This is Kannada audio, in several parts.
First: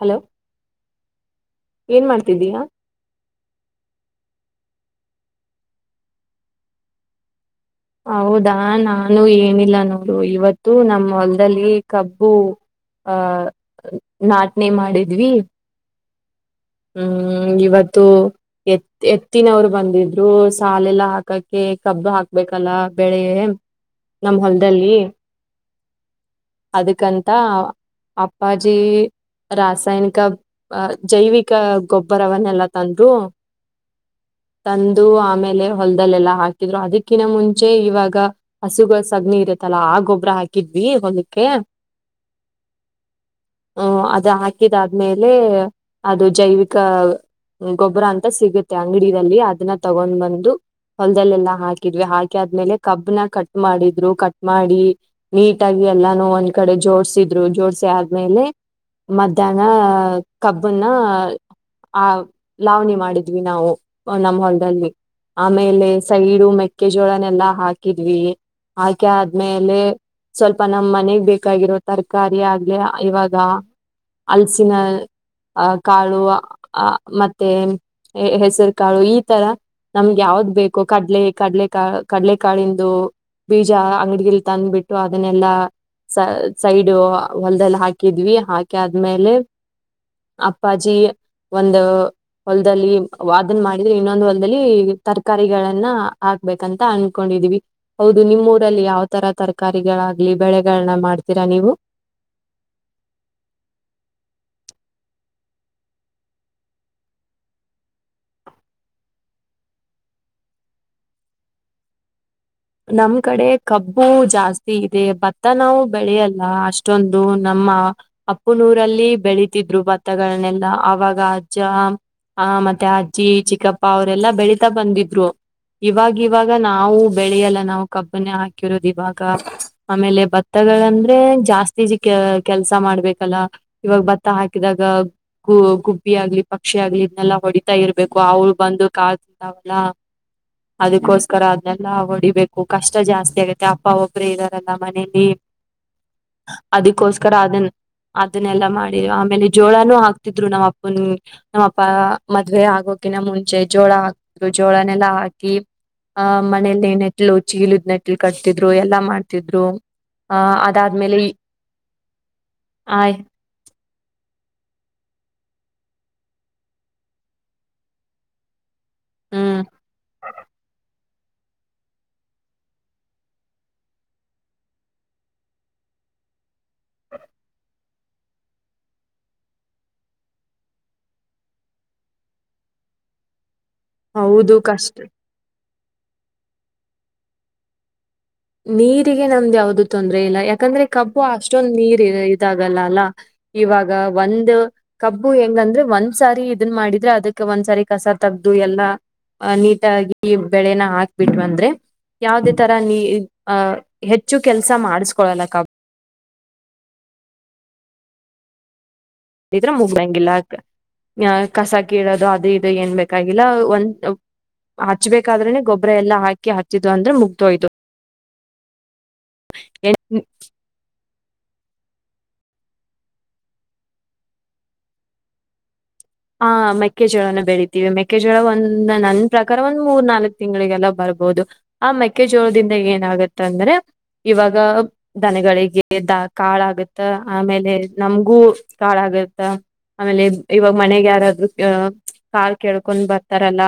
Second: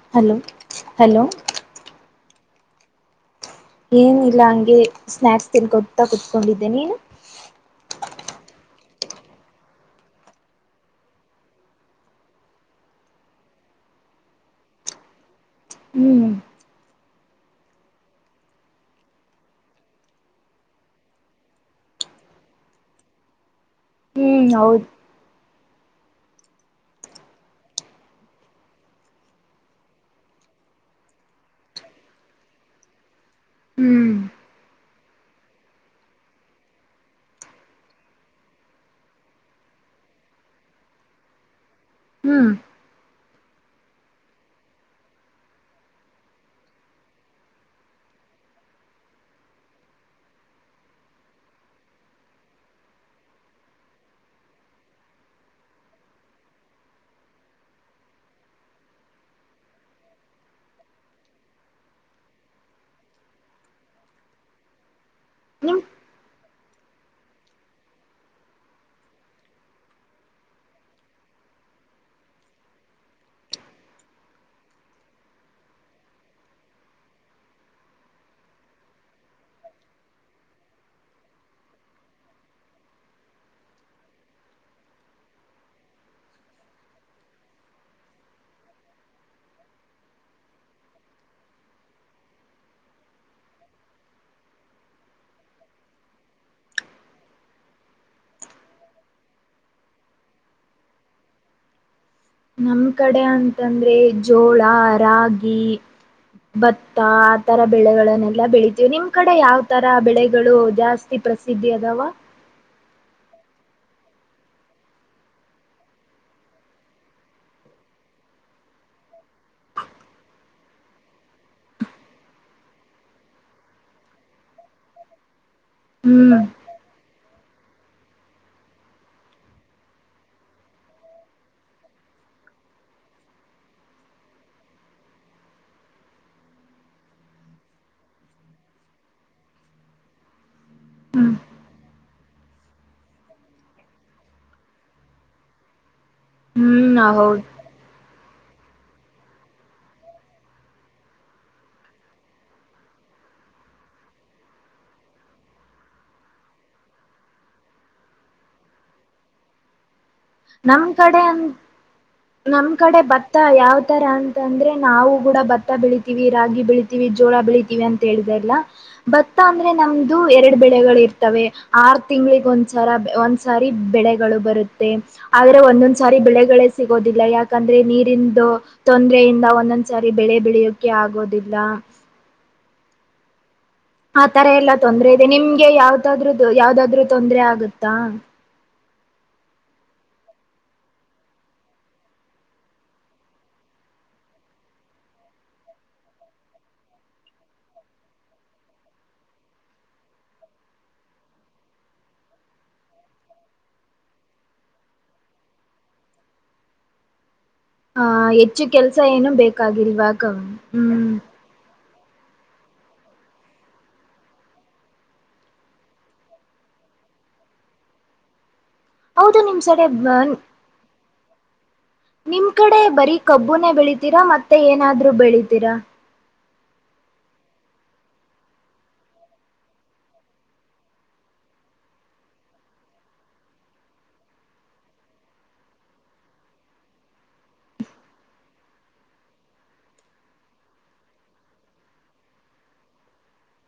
ಹಲೋ ಹಲೋ ಏನ್ ಮಾಡ್ತಿದ್ಯಾ. ಏನು ಇಲ್ಲ ಹಂಗೆ ಸ್ನಾಯಕ್ಸ್ ತಿನ್ಕೊತಾ ಕುತ್ಕೊಂಡಿದ್ದೇ ನಿನು. ಹೌದಾ ನಾನು ಏನಿಲ್ಲ ನೋಡು ಇವತ್ತು ನಮ್ ಹೊಲ್ದಲ್ಲಿ ಕಬ್ಬು ಅ ನಾಟ್ನೆ ಮಾಡುದ್ವಿ. ಹ್ಮ್ ಹ್ಮ್ ಇವತ್ತು ಎತ್ ಎತ್ತಿನವ್ರು ಬಂದಿದ್ರು ಸಾಲೆಲ್ಲ ಹಾಕಕ್ಕೆ ಕಬ್ಬು ಹಾಕ್ಬೇಕಲ್ಲ ಬೆಳೆ. ನಮ್ ಹ್ಮ್ ಹೌದು ಹೊಲ್ದಲ್ಲಿ. ಅದಕ್ಕಂತ ಅಪ್ಪಾಜಿ ರಾಸಾಯನಿಕ ಅ ಜೈವಿಕ್ ಕ್ಕ ಗೊಬ್ಬರವನ್ನೆಲ್ಲಾ ತಂದು ಹ್ಮ್ ತಂದು ಆಮೇಲೆ ಹೊಲ್ದಲೆಲಾ ಹಾಕಿದ್ರು ಅದಕಿನ ಮುಂಚೆ ಇವಾಗ ಹಸುಗುಳ್ ಸಗ್ಣಿ ಇರುತ್ತಲ್ಲ ಆ ಗೊಬ್ರ ಹಾಕಿದ್ವಿ ಹೊಲಕ್ಕೆ. ಹ್ಮ್ ಹ ಅದ್ ಹಾಕಿದಾದ್ಮೇಲೆ. ಅದು ಜೈವಿಕ ಗೊಬ್ರ ಅಂತ ಸಿಗುತ್ತೆ ಅಂಗ್ಡನಲ್ಲಿ ಅದನ್ನ ತಗೊಂಡ್ ಬಂದು ಹೊಲದಲ್ಲೆಲ್ಲಾ ಹಾಕಿದ್ವಿ ಹಾಕಿ ಆದ್ಮೇಲೆ ಕಬ್ನ ಕಟ್ ಮಾಡಿದ್ರು ಕಟ್ ಮಾಡಿ ನೀಟಾಗಿ ಎಲ್ಲಾನು ಒಂದ್ ಕಡೆ ಜೋಡಸಿದ್ರು ಜೋಡಸಿ ಆದ್ಮೇಲೆ ಮಧ್ಯಾಹ್ನ ಕಬ್ ನ್ನ ಆ ಲಾವಣಿ ಮಾಡಿದ್ವಿ ನಾವು ನಮ್ ಹೊಲ್ದಲ್ಲಿ. ನಿಮ್ ಆಮೇಲೆ ಸೈಡು ಮೆ ಕೆಜಿ ಒಳನೆಲ್ಲ ಹಾಕಿದ್ವಿ ಹಾಕಿ ಆದ್ಮೇಲೆ ಸ್ವಲ್ಪ ನಮ್ ಮನೆಗ್ ಬೇಕಾಗಿರೋ ತರ್ಕಾರಿ ಆಗ್ಲಿ ಇವಾಗ ಅಲ್ಸಿನ. ಅಹ ಕಾಳು ಅ ಮತ್ತೆ ಹೆಸ್ರ್ ಕಾಳು ಈ ತರ ನಮ್ಗೆ ಯಾವ್ದ್ ಬೇಕೊ ಕಡ್ಲೆ ಕಡ್ಲೆಕಾ ಕಡಲೆಕಾಳಿಂದು ಬೀಜ ಅಂಗ್ಡಿಯಲ್ ತಂದ್ಬಿಟ್ಟು ಅದನ್ನೆಲ್ಲಾ ಸ ಸೈಡ್ ಹೊಲ್ದಲ್ಲಿ ಹಾಕಿದ್ವಿ ಹಾಕಿ ಆದ್ಮೇಲೆ. ಅಪ್ಪಾಜಿ ಒಂದ ಹೊಲ್ದಲ್ಲಿ ವಾಗನ್ ಮಾಡಿದ್ರೆ ಇನ್ನೊಂದ್ ಹೊಲ್ದಲ್ಲಿ ತರ್ಕಾರಿಗಳನ್ನ ಹಾಕ್ಬೇಕಂತ ಅನ್ಕೊಂಡಿದೀವಿ ಹೌದು ನಿಮ್ಮ್ ಊರಲ್ಲಿ ಯಾವ್ ತರ ತರಕಾರಿಗಳಾಗ್ಲಿ ಬೆಳೆಗಳನ್ನ ಮಾಡ್ತೀರ ನೀವು. ನಮ್ ಕಡೆ ಅಂತಂದ್ರೆ ಜೋಳ ರಾಗಿ ಭತ್ತ ಆತರ ಬೆಳೆಗಳನ್ನೆಲ್ಲ ಬೆಳಿತೀವ್ ನಿಮ್ ಕಡೆ ಯಾವ್ ತರ ಬೆಳೆಗಳು ಜಾಸ್ತಿ ಪ್ರಸಿದ್ಧಿ ಅದವಾ. ನಮ್ ಕಡೆ ಕಬ್ಬು ಜಾಸ್ತಿ ಇದೆ ಭತ್ತ ನಾವು ಬೆಳ್ಯಲ್ಲ ಅಷ್ಟೊಂದು ನಮ್ಮ ಅಪುನೂರಲ್ಲಿ ಬೆಳಿತಿದ್ರು ಭತ್ತಗಳನ್ನೆಲ್ಲ ಅವಾಗ ಅಜ್ಜ ಆ ಮತ್ತೆ ಅಜ್ಜಿ ಚಿಕ್ಕಪ್ಪ ಅವ್ರೆಲ್ಲಾ ಬೆಳೀತಾ ಬಂದಿದ್ರು. ಇವಾಗ್ ಹ್ಮ್ ಇವಾಗ ನಾವು ಬೆಳ್ಯಲ್ಲ ನಾವು ಕಬ್ಬನ ಹಾಕಿರೋದು ಇವಾಗ ಆಮೇಲೆ ಭತ್ತಗಳಂದ್ರೆ ಜಾಸ್ತಿ ಕೆಲ್ಸ ಮಾಡ್ಬೇಕಲ್ಲ ಇವಾಗ ಭತ್ತ ಹಾಕಿದಾಗ ಗು ಗುಬ್ಬಿ ಆಗ್ಲಿ ಪಕ್ಷಿ ಆಗ್ಲಿ ಇದನ್ನಲ್ಲಾ ಹೊಡಿತಾ ಇರ್ಬೇಕು ಅವಳ ಬಂದು ಕಾಳ ತಿಂತಾವಲ್ಲ ಹ್ಮ್ ಅದಕ್ಕೋಸ್ಕರ ಅದ್ನೇ ಎಲ್ಲಾ ಹೊಡಿಬೇಕು ಕಷ್ಟ ಜಾಸ್ತಿ ಆಗತ್ತೆ ಅಪ್ಪ ಒಬ್ರೆ ಇದ್ದಾರಲ್ಲ ಮನೆಲಿ. ಹ್ಮ್ ಅದಿಕ್ಕೋಸ್ಕರ ಹೌದು ಅದನ್ ಅದನ್ನೆಲ್ಲ ಮಾಡಿ ಆಮೇಲೆ ಜೋಳನೂ ಹಾಕ್ತಿದ್ರು ನಮ್ಮ್ ಅಪ್ಪನ್ ನಮ್ಮಪ್ಪಾ ಮದ್ವೆ ಆಗೋಕಿನ ಮುಂಚೆ ಜೋಳ ಹಾಕ್ತಿದ್ರು ಜೋಳನೆಲ್ಲಾ ಹಾಕಿ ಆಹ ಮನೇಲಿ ನೆಟ್ಲು ಚೀಲುದ್ ನೆಟ್ಲು ಕಟ್ತಿದ್ರು ಎಲ್ಲಾ ಮಾಡ್ತಿದ್ರು. ಆ ನಮ್ ಅದಾದ್ಮೇಲೆ ಕಡೆ ಅಂ ನಮ್ ಕಡೆ ಆಯ್ ಭತ್ತ ಯಾವ್ ತರ ಅಂತಂದ್ರೆ ನಾವು ಗುಡ ಬತ್ ತ ಬೆಳಿತೀವಿ ರಾಗಿ ಬೆಳಿತೀವಿ ಜೋಳ ಬೆಳಿತೀವಿ ಅಂತ ಹೇಳಿದೆ ಅಲ್ಲ. ಭತ್ತ ಹ್ಮ್ ಅಂದ್ರೆ ನಮ್ದು ಎರಡ್ ಬೆಳೆಗಳ್ ಇರ್ ತ್ತವೆ ಆರ್ ತಿಂಗ್ಳಿಗ್ ಒಂದ್ಸರ ಒಂದ್ಸಾರಿ ಬೆಳೆಗಳು ಬರುತ್ತೆ. ಆದ್ರೆ ಒಂದೊಂದ್ಸಾರಿ ಬೆಳೆಗಳೇ ಸಿಗೋದಿಲ್ಲ ಯಾಕಂದ್ರೆ ನೀರಿಂದು ತೊಂದ್ರೆಯಿಂದ ಒಂದೊಂದ್ಸಾರಿ ಬೆಳೆ ಬೆಳೆಯೋಕೆ ಆಗೋದಿಲ್ಲ. ಆತರ ಹೌದು ಎಲ್ಲಾ ಕಷ್ಟ ತೊಂದ್ರೆ ಇದೆ ನಿಮ್ ಗೆ ಯಾವ್ದಾದ್ರೂ ಯಾವ್ದಾದ್ರು ತೊಂದ್ರರೆ ಆಗುತ್ತಾ ನೀರಿಗೆ ನಮ್ದ ಯಾವ್ದು ತೊಂದ್ರ ಇಲ್ಲ ಯಾಕಂದ್ರೆ ಕಬ್ಬು ಅಷ್ಟೊಂದ ನೀರ್ ಇದಾಗಲ್ಲ ಅಲ್ಲ ಇವಾಗ ಒಂದ್ ಕಬ್ಬು ಹೆಂಗಂದ್ರೆ ಒಂದ್ಸಾರಿ ಇದನ್ನ ಮಾಡಿದ್ರೆ ಅದಕ್ ಒಂದ್ಸಾರಿ ಕಸ ತಗ್ದು ಎಲ್ಲಾ ನೀಟಾಗಿ ಬೆಳೆನ ಹಾಕ್ಬಿಟ್ ಬಂದ್ರೆ ಯಾವ್ದೇ ತರ ನೀ ಅಹ ಹೆಚ್ಚು ಕೆಲ್ಸ ಮಾಡಸ್ಕೊೊಳ್ಳಲಕ್ಕ ಹಾ ಹೆಚ್ಚು ಕೆಲ್ಸ ಸ ಏನು ಕಬ್ಬಿದ್ರೆ ಬೇಕಾಗಿಲ್ವಾಗ ಹ್ಮ್ ಕೋದು ಅದು ಇದು ಏನ್ ಬಾಗಿಲ್ಲ ಒಂದ ಹಚ್ಬೇಕಾದ್ರೆನೆ ಗೊಬ್ಬ್ರ ಎಲ್ಲಾ ಹಾಕಿ ಹಚ್ಚಿದು ಅಂದ್ರೆ ಮುಗ್ದೋಯತು ಹೌದು ನಿಮ್ ಸಡೆ ಬನ್ ನಿಮ್ ಕಡೆ ಬರೀ ಕಬ್ಬುನೇ ಬೆಳಿತೀರಾ ಮತ್ತೆ ಏನಾದ್ರೂ ಬೆಳಿತೀರಾ ಆ ಮೆಕ್ಕೆಜೋಳನ ಬೆಳಿತೀವಿ ಮೆಕ್ಕೆಜೋಳ ಒಂದ ನನ್ ಪ್ರಕಾರ ಒಂದ್ ಮೂರ್ ನಾಲ್ಕಕ್ ತಿಂಗಳಿಗೆಲ್ಲ ಬರ್ಬಹದು ಆ ಮೆಕ್ಕೆಜೋಳದಿಂದ ಏನಾಗತ್ತ ಅಂದ್ರೆ ಇವಾಗ ದನಗಳಿಗೆ ದ ಕಾಳಾಗತ್ತ ಆಮೇಲೆ ನಮ್ಗೂ ಕಾಳಾಗತ್ತ ಆಮೇಲೆ ಇವಾಗ ಮನೆಗೆ ಯಾರಾದ್ರು ಕಾಲ್ ಕೇಳ್ಕೊಂಡ್ ಬರ್ತಾರಲ್ಲ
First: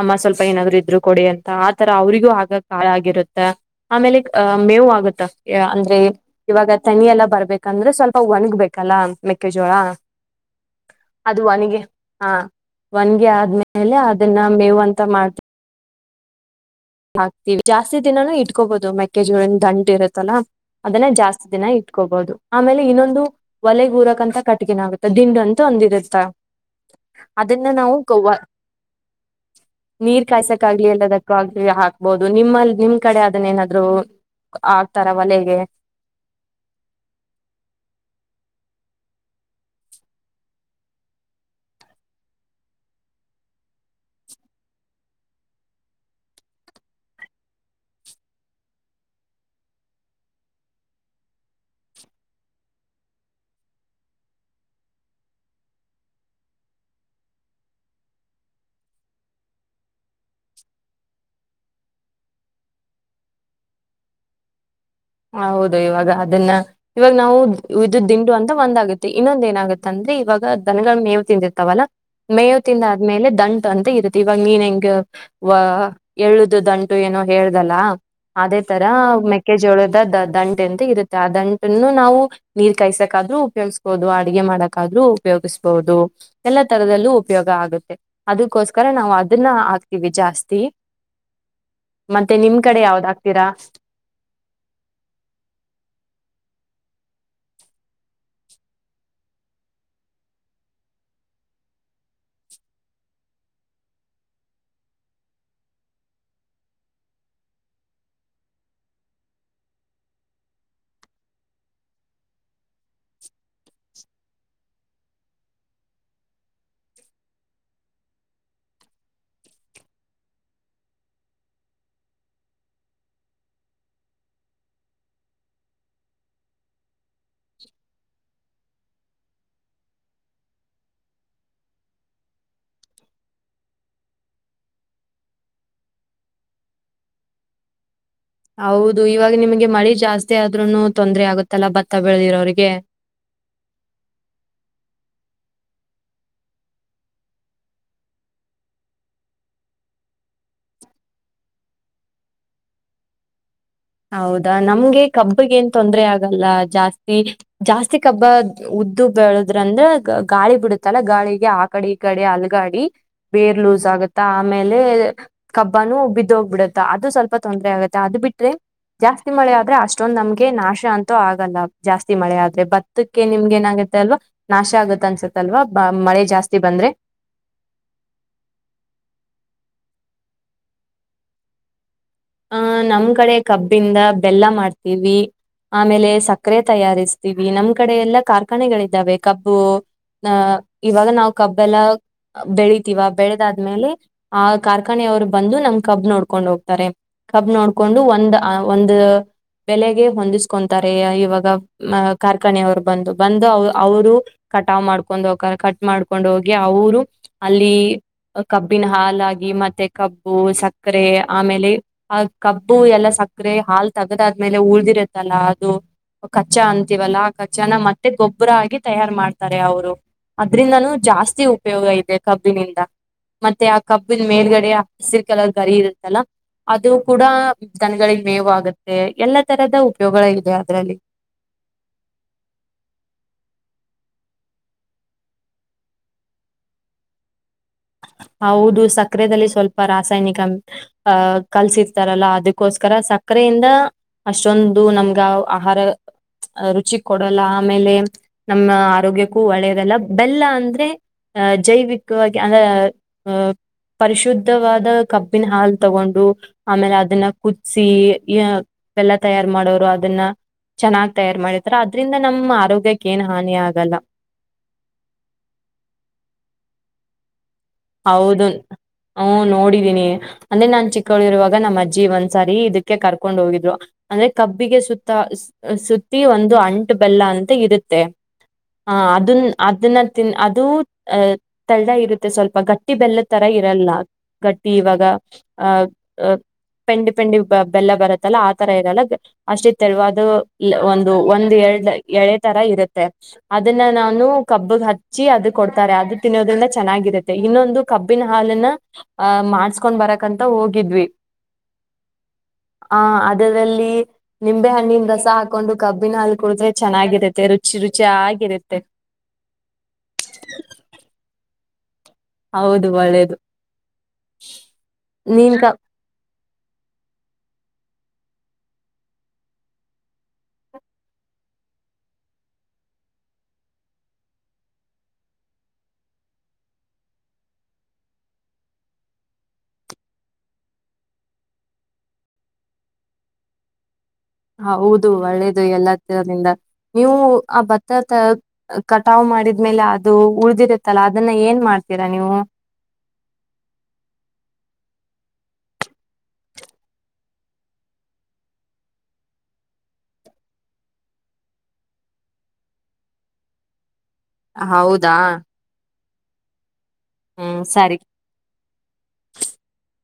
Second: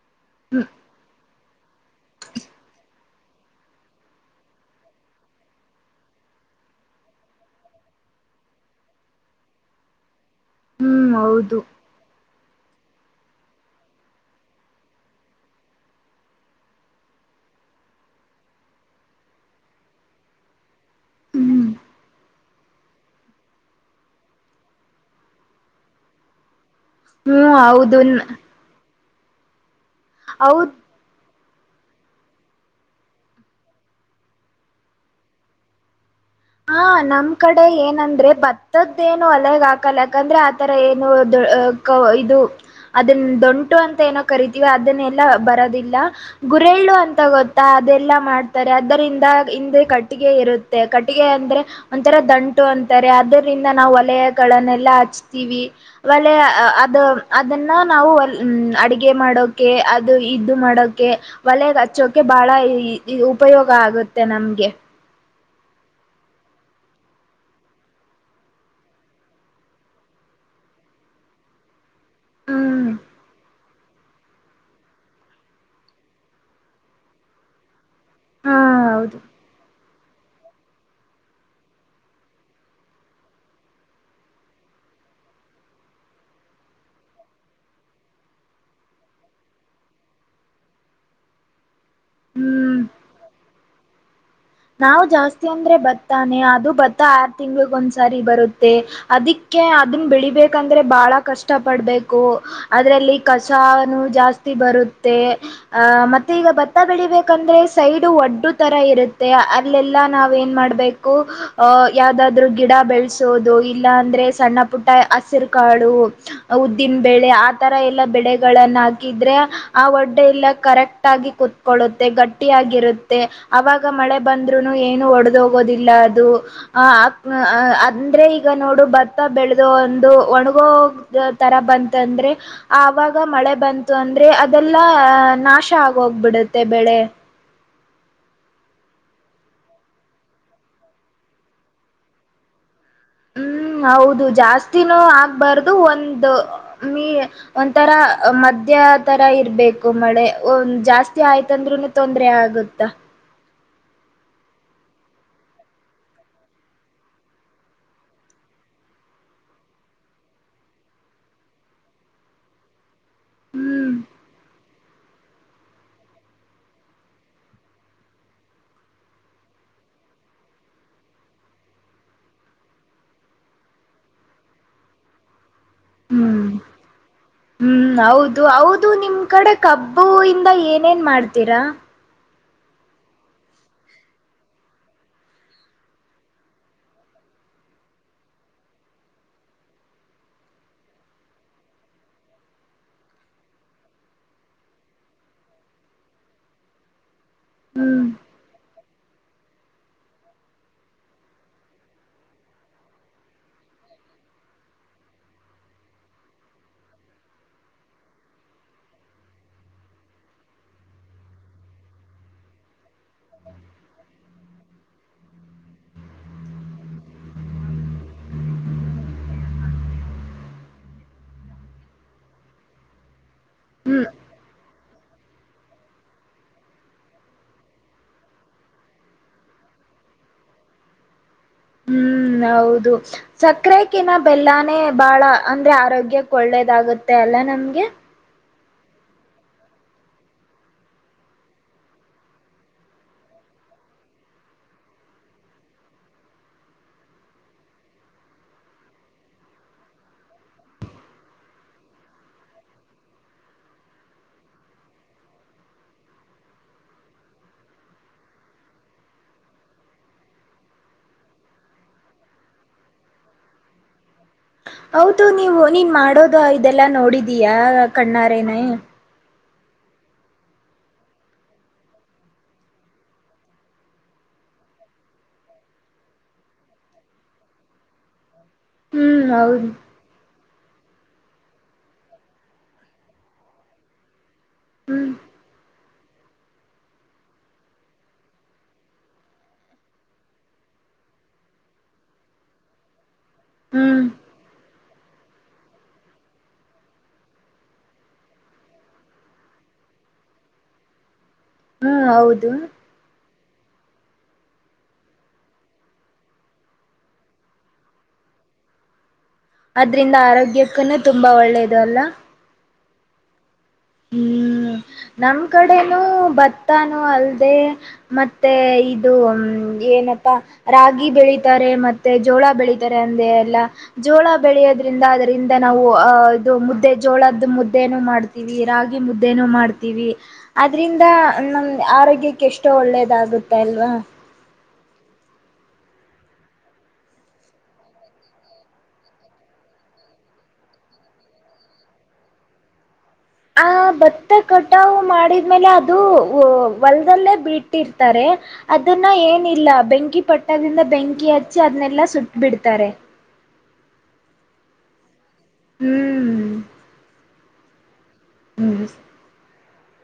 ಅಮ್ಮ ಸ್ವಲ್ಪ ಏನಾದ್ರು ಇದ್ರು ಕೊಡ ಆತರ ಅವ್ರಿಗೂ ಆಗ ಕಾ ಆಗಿರುತ್ತ ಆಮೇಲೆ ಆಹ ಮೇವು ಆಗುತ್ತ ಅಂದ್ರೆ ಇವಾಗ ತನಿೆಲ್ಲ ಬರ್ಬೇಕಂದ್ರೆ ಸ್ವಲ್ಪ ಒಣಗ್ಬೇಕಲ್ಲ ಮೆಕ್ಕೆಜೋಳ ಹ್ಮ್ ಹೌದು ಅದುವನಿಗೆ ಹಾ ಒನ್ಗೆ ಆದ್ಮೇಲೆ ಅದನ್ನ ಮೇವು ಅಂತ ಮಾಡ್ತ ಹಾಕ್ತಿವಿ ಜಾಸ್ತಿ ದಿನಾನೂ ಇಟ್ಕೋಬಹುದು ಮೆಕ್ಕೆಜೋಳನ್ ದಂಟು ಇರತ್ತಲ್ಲಾ ಅದನ್ನ ಜಾಸ್ತಿ ಹ್ಮ್ ದಿನ ಇಟ್ಕೋಬಹುದು ಆಮೇಲೆ ಇನ್ನೊಂದು ಒಲೆಗೂರಕಂತ ಕಟ್ಕನ್ ಆಗುತ್ತ ದಿಂಡು ಅಂತ ಒಂದಿರುತ್ತ ಹ್ಮ್ ಅದನ್ನ ನಾವು ಹೌದುನ್ ವ ನೀರ್ ಕಾಯಸಕ್ಾಗಗ್ಲಿ ಎಲ್ಲದ [inaudible] ಈಗ ಹಾಕ್ಬೋುದು ನಿಮ್ಮಲ್ ನಿಮ್ ಕಡೆ ಅದನ್ನ ಏನಾದ್ರು ಆಗ್ತಾರ ಒಲೆಗೆ ಹಾ ನಮ್ ಕಡೆ ಏನಂದ್ರೆ ಭತ್ತದೇನು ಒಲೆಗ್ ಹಾಕಲ್ಲ ಯಾಕಂದ್ರೆ ಆತರ ಏನು ಇದು ಅದನ್ ದೊಂಟು ಅಂತ ಏನೋ ಕರಿತೀವಿ ಅದನ್ನೆಲ್ಲಾ ಬರೋದಿಲ್ಲ ಗುರೆಳ್ಳು ಅಂತ ಗೊತ್ತಾ ಅದೆಲ್ಲಾ ಮಾಡ್ತಾರೆ ಅದರಿಂದ ಹಿಂದೆ ಕಟ್ಟಿಗೆ ಇರುತ್ತೆ ಅಗೆ ಅಂದ್ರೆ ಒಂಥರ ದಂಟು ಅಂತಾರೆ ಅದರಿಂದ ನಾವು ಒಲಯಗಳನ್ನೆಲ್ಲ ಹಚ್ತೀವಿ ಒಲ ಅದು ಅದನ್ನ ನಾವು್ಮ್ ಅಡಗೆ ಮಾಡೋಕೆ ಅದು ಇದು ಮಾಡೋಕೆ ಒಲೆ ಹಚ್ಚೋಕೆ ಬಹಳ ಉಪಯೋಗ ಆಗುತ್ತೆ ನಮ್ಗೆ ಹ ಹೌದು ಇವಾಗ ಅದನ್ನ ಇವಾಗ ನಾವು ಇದು ದಿಂಡು ಅಂತ ಒಂದಾಗುತ್ತೆ ಇನ್ನೊಂದ ಏನಾಗತ್ತೆ ಅಂದ್ರೆ ಇವಾಗ ದನಗಳ ಮೇವು ತಿಂದಿರ್ತಾವಲ್ಲಾ ಮೇವು ತಿಂದ ಹ್ಮ್ ಆದ್ಮೇಲೆ ದಂಟ ಅಂತ ಇರುತ್ತೆ ಇವಾಗ ನೀನ್ ಹೆಂಗ ವ ಎಳುದುದಂಟು ಏನೋ ಹೇಳ್ದಲ್ಲ ಹಾ ಅದೇ ತರ ಹೌದು ಮೆಕ್ಕೆಜೋಳದ ದ ದಂಟೆ ಎಂತ ಇರುತ್ತೆ ಆ ದಂಟನ್ನು ನಾವು ನೀರ್ ಕಾಯಸಕಾದ್ರೂ ಉಪಯೋಗಸ್ಬಹದು ಅಡಗೆ ಮಾಡಕಾದ್ೂ ಉಪಯೋಗಿಸ್ಬೋುದು ಎಲ್ಲಾ ತರದಲ್ಲೂ ಉಪಯೋಗ ಆಗುತ್ತೆ ಅದಕ್ಕೋಸ್ಕರ ನಾವು ಅದನ್ನ ಹಾಕ್ತಿೀವಿ ಜಾಸ್ತಿ ಮತ್ತೆ ನಿಮ್ ಕಡೆ ಹ್ಮ್ ಯಾವ್ದ ಆ್ತೀರಾ ನಾವು ಜಾಸ್ತಿ ಅಂದ್ರೆ ಭತ್ತಾನೆ ಅದು ಭತ್ತ ಆರ್ ತಿಂಗಳಗ ಒಂದ್ಸಾರಿ ಬರುತ್ತೆ ಅದಕ್ಕೆ ಅದನ್ನ ಬೆಳಿಬೇಕಂದ್ರೆ ಬಹಳ ಕಷ್ಟ ಪಡ್ಬೇಕು ಅದ್ರಲ್ಲಿ ಕಸಾನು ಜಾಸ್ತಿ ಬರುತ್ತೆ ಅಹ ಮತ್ತೆ ಈಗ ಭತ್ತ ಬೆಳಿಬೇಕಂದ್ರೆ ಸೈಡು ಒಡ್ಡ ತರ ಇರುತ್ತೆ ಅಲ್ಲೆಲ್ಲಾ ನಾವ ಏನ್ ಮಾಡ್ಬೇಕು ಅಹ ಯಾವ್ದಾದ್ರು ಗಿಡ ಬೆಳೆಸೋದು ಇಲ್ಲಾ ಅಂದ್ರೆ ಸಣ್ಣ ಪುಟ್ಟ ಹಸಿರು ಕಾಳು ಉದ್ದಿನ ಬೆಳೆ ಆತರ ಎಲ್ಲ ಬೆಳೆಗಳನ್ನ ಹಾಕಿದ್ರೆ ಆ ಒಡ್ಡೆ ಎಲ್ಲ ಕರೆಕ್ಟ್ ಆಗಿ ಕುೂತ್ಕೊಳ್ಳುತ್ತೆ ಗಟ್ಟಿಯಾಗಿರುತ್ತೆ ಅವಾಗ ಆಗ ಮಳೆ ಬಂದ್ರುನು ಏನು ಒಡೆದೋಗೋದಿಲ್ಲ ಅದು ಹ ಅಂದ್ರೆ ಈ ಈಗ ನೋಡು ಭತ್ತ ಬೆಳೆದು ಒಂದು ಒಣಗೋ ತರ ಬಂತ ಅಂದ್ರೆ ಆವಾಗ ಮಳೆ ಬಂತು ಅಂದ್ರೆ ಅದೆಲ್ಲಾ ನಾಶ ಆಗೋಗ್ಬಿಡುತ್ತೆ ಬೆಳೆ ಹೌದು ಇವಾಗ ನಿಮ್ಗೆ ಮಳೆ ಜಾಸ್ತಿ ಆದ್ೂನು ತೊಂದ್ರ ಆಗುತ್ತಲ್ಲ ಭತ್ತ ಬೆಳೆದಿರೋ್ರಿಗೆ ಹ್ಮ್ ಹೌದು ಜಾಸ್ತಿನೂ ಆಗ್ಬಾರ್ದು ಒಂದು ಮ ಒಂಥರ ಮಧ್ಯ ತರ ಇರ್ಬೇಕು ಮಳೆ ಒ್ ಜಾಸ್ತಿ ಆಯ್ತ ಅದ್ರುನು ತೊಂದ್ರ ಆಗುತ್ತ ಹೌದಾ ನಮ್ಗೆ ಕಬ್ಬಗ ಏನ್ ತೊಂದ್ರ ಆಗಲ್ಲ ಜಾಸ್ತಿ ಜಾಸ್ತಿ ಕಬ್ಬ ಉದ್ದು ಬೆಳದ್ರ ಅಂದ್ರ ಗಾಳಿ ಬಿಡುತ್ತಲ್ಲ ಗಾಳಿಗೆ ಆ ಕಡೆ ಈ ಕಡೆ ಅಲಗಾಡಿ ಬೇರ್ ಲೂಸ್ ಹ್ಮ್ ಆಗುತ್ತ ಆಮೇಲೆ ಕಬ್ಬನುೂ ಬಿದ್ದೋಗ್ ಬಿಡುತ್ತ ಅದು ಸ್ವಲ್ಪ ತೊಂದ್ರ ಆಗತ್ತೆ ಅದು ಬಿಟ್ರೆ ಜಾಸ್ತಿ ಮಳೆ ಆದ್ರೆ ಅಷ್ಟೊಂದ ನಮ್ಗೆ ನಾಶ ಅಂತೂ ಆಗಲ್ಲ ಜಾಸ್ತಿ ಮಳೆ ಆದ್ರೆ ಭತ್ತಕ್ಕೆ ನಿಮ್ಗೆ ಏನಾಗತ್ತೆ ಅಲ್ವಾ ನಾಶ ಆಗತ್ ಅನ್ಸತ್ತಲ್ವಾ ಹ್ಮ್ ಹ್ಮ್ ಹೌದು ಹೌದು ನಿಮ್ ಕಡೆ ಕಬ್ಬ ಬೂ ಇಂದ ಏನೇನ್ ಮಾಡ್ತೀರಾ ಆಹ್ ನಮ್ ಕಡೆ ಕಬ್ಬಿಂದ ಬೆಲ್ಲ ಮಾಡ್ತೀವಿ ಆಮೇಲೆ ಸಕ್ಕರೆ ತಯಾರಿಸ್ತೀವಿ ನಮ್ ಕಡೆ ಎಲ್ಲ ಕಾರ್ಖಾನೆಗಳಿದ್ದಾವೆ ಕಬ್ಬು ಅಹ ಇವಾಗ ನಾವು ಕಬ್ ಎಲ್ಲ ಬೆಳತಿವ ಬೆಳೆದಾದ್ಮೇಲೆ ಆ ಕಾರ್ಖಾನೆಯವ್ರು ಬಂದು ನಮ್ ಕಬ್ ನೋಡ್ಕೊಂಡ್ ಹೋಗ್ತಾರೆ ಕಬ್ ನೋಡ್ಕೊಂಡು ಹ್ಮ್ ಒಂದ್ ಅ ಒಂದು. ಬೆಲೆಗೆ ಹೊಂದಿಸ್ಕೊಂತಾರೆ ಇವಾಗ ಕಾರ್ಖಾನೆಯವ್ರ್ ಬಂದು ಬಂದು ಅವ್ ಅವ್ರು ಕಟಾವ್ ಮಾಡ್ಕೊಂಡ್ ಹೋಕರೆ ಕಟ್ ಮಾಡ್ಕೊಂಡು ಹೋಗಿ ಅವ್ರು ಅಲ್ಲಿ ಕಬ್ಬಿನ ಹಾಲಾಗಿ ಮತ್ತೆ ಕಬ್ಬು ಸಕ್ಕರೆ ಆಮೇಲೆ. ಆ ಕಬ್ಬು ಎಲ್ಲ ಸಕ್ರೆ ಹಾಲ್ ತೆಗ್ದ್ ಆದ್ಮೇಲೆ ಉಳ್ದಿರುತ್ತಲ್ಲಾ ಅದು ಕಚ್ಚ ಅಂತೀವಲ್ಲ ಆ ಕಚ್ಚನ ಮತ್ತೆ ಗೊಬ್ರ ಆಗಿ ತಯಾರ್ ಮಾಡ್ತಾರೆ ಅವ್ರು ಅದ್ರಿಂದನೂ ಜಾಸ್ತಿ ಉಪ್ಯೋಗ ಇದೆ ಕಬ್ಬಿನಿಂದ ಮತ್ತೆ ಆ ಹ್ಮ್ ಕಬ್ಬಿನ್ ಮೇಲ್ಗಡೆ ಹಸಿರ್ ಕಲರ್ ಗರಿ ಇರುತ್ತಲ್ಲ. ಅದು ಕೂಡ ದನಗ್ಳಿಗ್ ಮೇವ್ ಆಗುತ್ತೆ ಎಲ್ಲ ತರದ ಉಪ್ಯೋಗಗಳ್ ಇದೆ ಅದ್ರಲ್ಲಿ. ಹ್ಮ್ ಹೌದು ಸಕ್ರೆಕಿನ ಬೆಲ್ಲಾನೇ ಬಹಳ ಅಂದ್ರೆ ಆರೋಗ್ಯಕ್ಕೆ ಒಳ್ಳೇದಾಗುತ್ತೆ ಅಲ್ಲ ನಮ್ಗೆ. ಹೌದು ಸಕ್ರೆದಲ್ಲಿ ಸ್ವಲ್ಪ ರಾಸಾಯ್ನಿಕ ಅಹ ಕಲ್ಸಿರ್ತಾರಲ್ಲ ಅದುಕ್ಕೋಸ್ಕರ ಸಕ್ರೆಯಿಂದ ಅಷ್ಟೊಂದು ನಮ್ಗ ಆಹಾರ ರುಚಿ ಕೊಡಲ್ಲ ಆಮೇಲೆ ನಮ್ಮ ಆರೋಗ್ಯಕ್ಕೂ ಒಳ್ಳೆಯದಲ್ಲ ಬೆಲ್ಲ ಅಂದ್ರೆ ಅಹ ಜೈವಿಕವಾಗಿ ಅಂದ್ರ ಅಹ ಪರಿಶುದ್ಧವಾದ ಕಬ್ಬಿನ ಹಾಲ್ ತಗೊಂಡು ಆಮೇಲೆ ಅದನ್ನ ಕುದ್ಸಿ ಬೆಲ್ಲ ತಯಾರ್ ಮಾಡೋರು ಅದನ್ನ ಚೆನ್ನಾಗ್ ತಯಾರ್ ಮಾಡಿರ್ತಾರ ಅದ್ರಿಂದ ನಮ್ಮ ಆರೋಗ್ಯಕ್ಕೆ ಏನ್ ಹಾನಿ ಆಗಲ್ಲ. ಹೌದು ನೀವು ನೀನ್ ಮಾಡೋದು ಇದೆಲ್ಲಾ ನೋಡಿದಿ ಯ ಕಣ್ಣಾರೇನೇ. ಹು ನೋಡಿದೀನಿ ಅಂದ್ರೆ ನಾನ್ ಚಿಕೌಳಿರುವಾಗ ನಮ್ ಅಜ್ಜಿ ಒಂದ್ಸಾರಿ ಇದಕ್ಕೆ ಕರ್ಕೊಂಡ್ ಹೋಗಿದ್ರು ಅಂದ್ರೆ ಕಬ್ಬಿಗೆ ಸುತ್ತ ಸುತ್ತಿ ಒಂದು ಅಂಟ್ ಬೆಲ್ಲ ಅಂತ ಇರುತ್ತೆ. ಹ ಹ್ಮ್ ಅದನ್ ಹೌದು ಅದನ್ನ ತಿನ್ ಅದ್ ಅದು ಅ ತಳ ಇರುತ್ತೆ ಸ್ವಲ್ಪ್ ಗಟ್ಟಿ ಬೆಲ್ಲದ್ ತರ ಇರಲ್ಲ ಗಟ್ಟಿ ಇವಾಗ ಹ್ಮ್ ಅಹ ಪೆಂಡಿ ಪೆಂಡಿ ಬೆಲ್ಲ ಬರುತ್ತಲ್ಲ ಆ ತರ ಇರಲ್ಲ ಅಷ್ಟೇ ತೆಳ್ವದು ಒಂದು ಒಂದ್ ಎರಡ್ ಎಳೆ ತರ ಇರುತ್ತೆ. ಅದನ್ನ ಹ್ಮ್ ನಾನು. ಕಬ್ಬಗ್ ಹಚ್ಚಿ ಅದು ಕೊಡ್ತಾರೆ ಅದು ತಿನ್ನೋದ್ರಿಂದ ಚೆನ್ನಾಗಿರುತ್ ತೆ ಇನ್ನೊಂದು ಕಬ್ಬಿನ ಹಾಲನ್ನ ಅ ಮಾಡ್ಸ್ಕೊಂಡ್ ಬರಕಂತ ಹೋಗಿದ್ವಿ. ಹ್ಮ್ ಹೌದು. ದಲ್ಲಿ ನಿಂಬೆ ಹಣ್ಣಿನ್ ರಸ ಹಾಕೊಂಡು ಕಬ್ಬಿನ ಹಾಲ್ ಕುಡಿದ್ರೆ ಚೆನ್ನಾಗಿರುತ್ತೆ ರುಚಿ ರುಚಿ ಆಗಿರುತ್ತೆ. ಅದ್ರಿಂದ ಆರೋಗ್ಯಕ್ಕನು ತುಂಬಾ ಒಳ್ಳೇದು ಅಲ್ಲ. ಹೌದು ಒಳ್ಳೇದು. ಹ್ಮ್ ನಮ್ ನೀನ್ ಕ ಕಡೆನೂ ಭತ್ತಾನು ಅಲ್ದೆ. ಮತ್ತೆ ಇದು ಹ್ಮ್ ಏನಪ್ಪಾ ರಾಗಿ ಬೆಳಿತಾರೆ ಮತ್ತೆ ಜೋಳ ಬೆಳಿತಾರೆ ಅಂದೇ ಅಲ್ಲ ಜೋಳ ಬೆಳೆಯೋದ್ರಿಂದ ಅದರಿಂದ ನಾವು ಅ ಇದು ಮುದ್ದೆ ಜೋಳದ್ ಮುದ್ದೇನು ಮಾಡ್ತೀವ್ ವಿ ರಾಗಿ ಮುದ್ದೇನು ಮಾಡ್ತೀವಿ ಅದ್ರಿಂದ ನಮ್ ಆರೋಗ್ಯಕ್ಕೆ ಎಷ್ಟೋ ಒಳ್ಳೇದಾಗುತ್ತೆ ಅಲ್ವಾ. ಹೌದು ಒಳ್ಳೇದು ಎಲ್ಲ ತರದಿಂದ ನೀವು ಆ ಭತ್ತತ್ ಕಟಾವು ಮಾಡಿದ್ಮೇಲೆ ಅದು ಉಳ್ದಿರತ್ತಲ್ಲ ಅದನ್ನ ಏನ್ ಮಾಡ್ತೀರಾ ನೀವು. ಆ ಭತ್ತ ಕಟಾವು ಮಾಡಿದ್ಮೇಲೆ ಅದು ಹೊ ವಲ್ದಲ್ಲೇ ಬಿಟ್ಟಿರ್ತಾರೆ ಅದನ್ನ ಏನಿಲ್ಲ ಬೆಂಕಿ ಪಟ್ಣದಿಂದ ಬೆಂಕಿ ಹಚ್ಚಿ ಅದ್ನೆಲ್ಲಾ ಸುಟ್ ಬಿಡ್ತಾರೆ. ಹೌದಾ. ಹ್ಮ್ ಹ್ಮ ಸರಿ. ಹ್ಮ್ [unintelligible]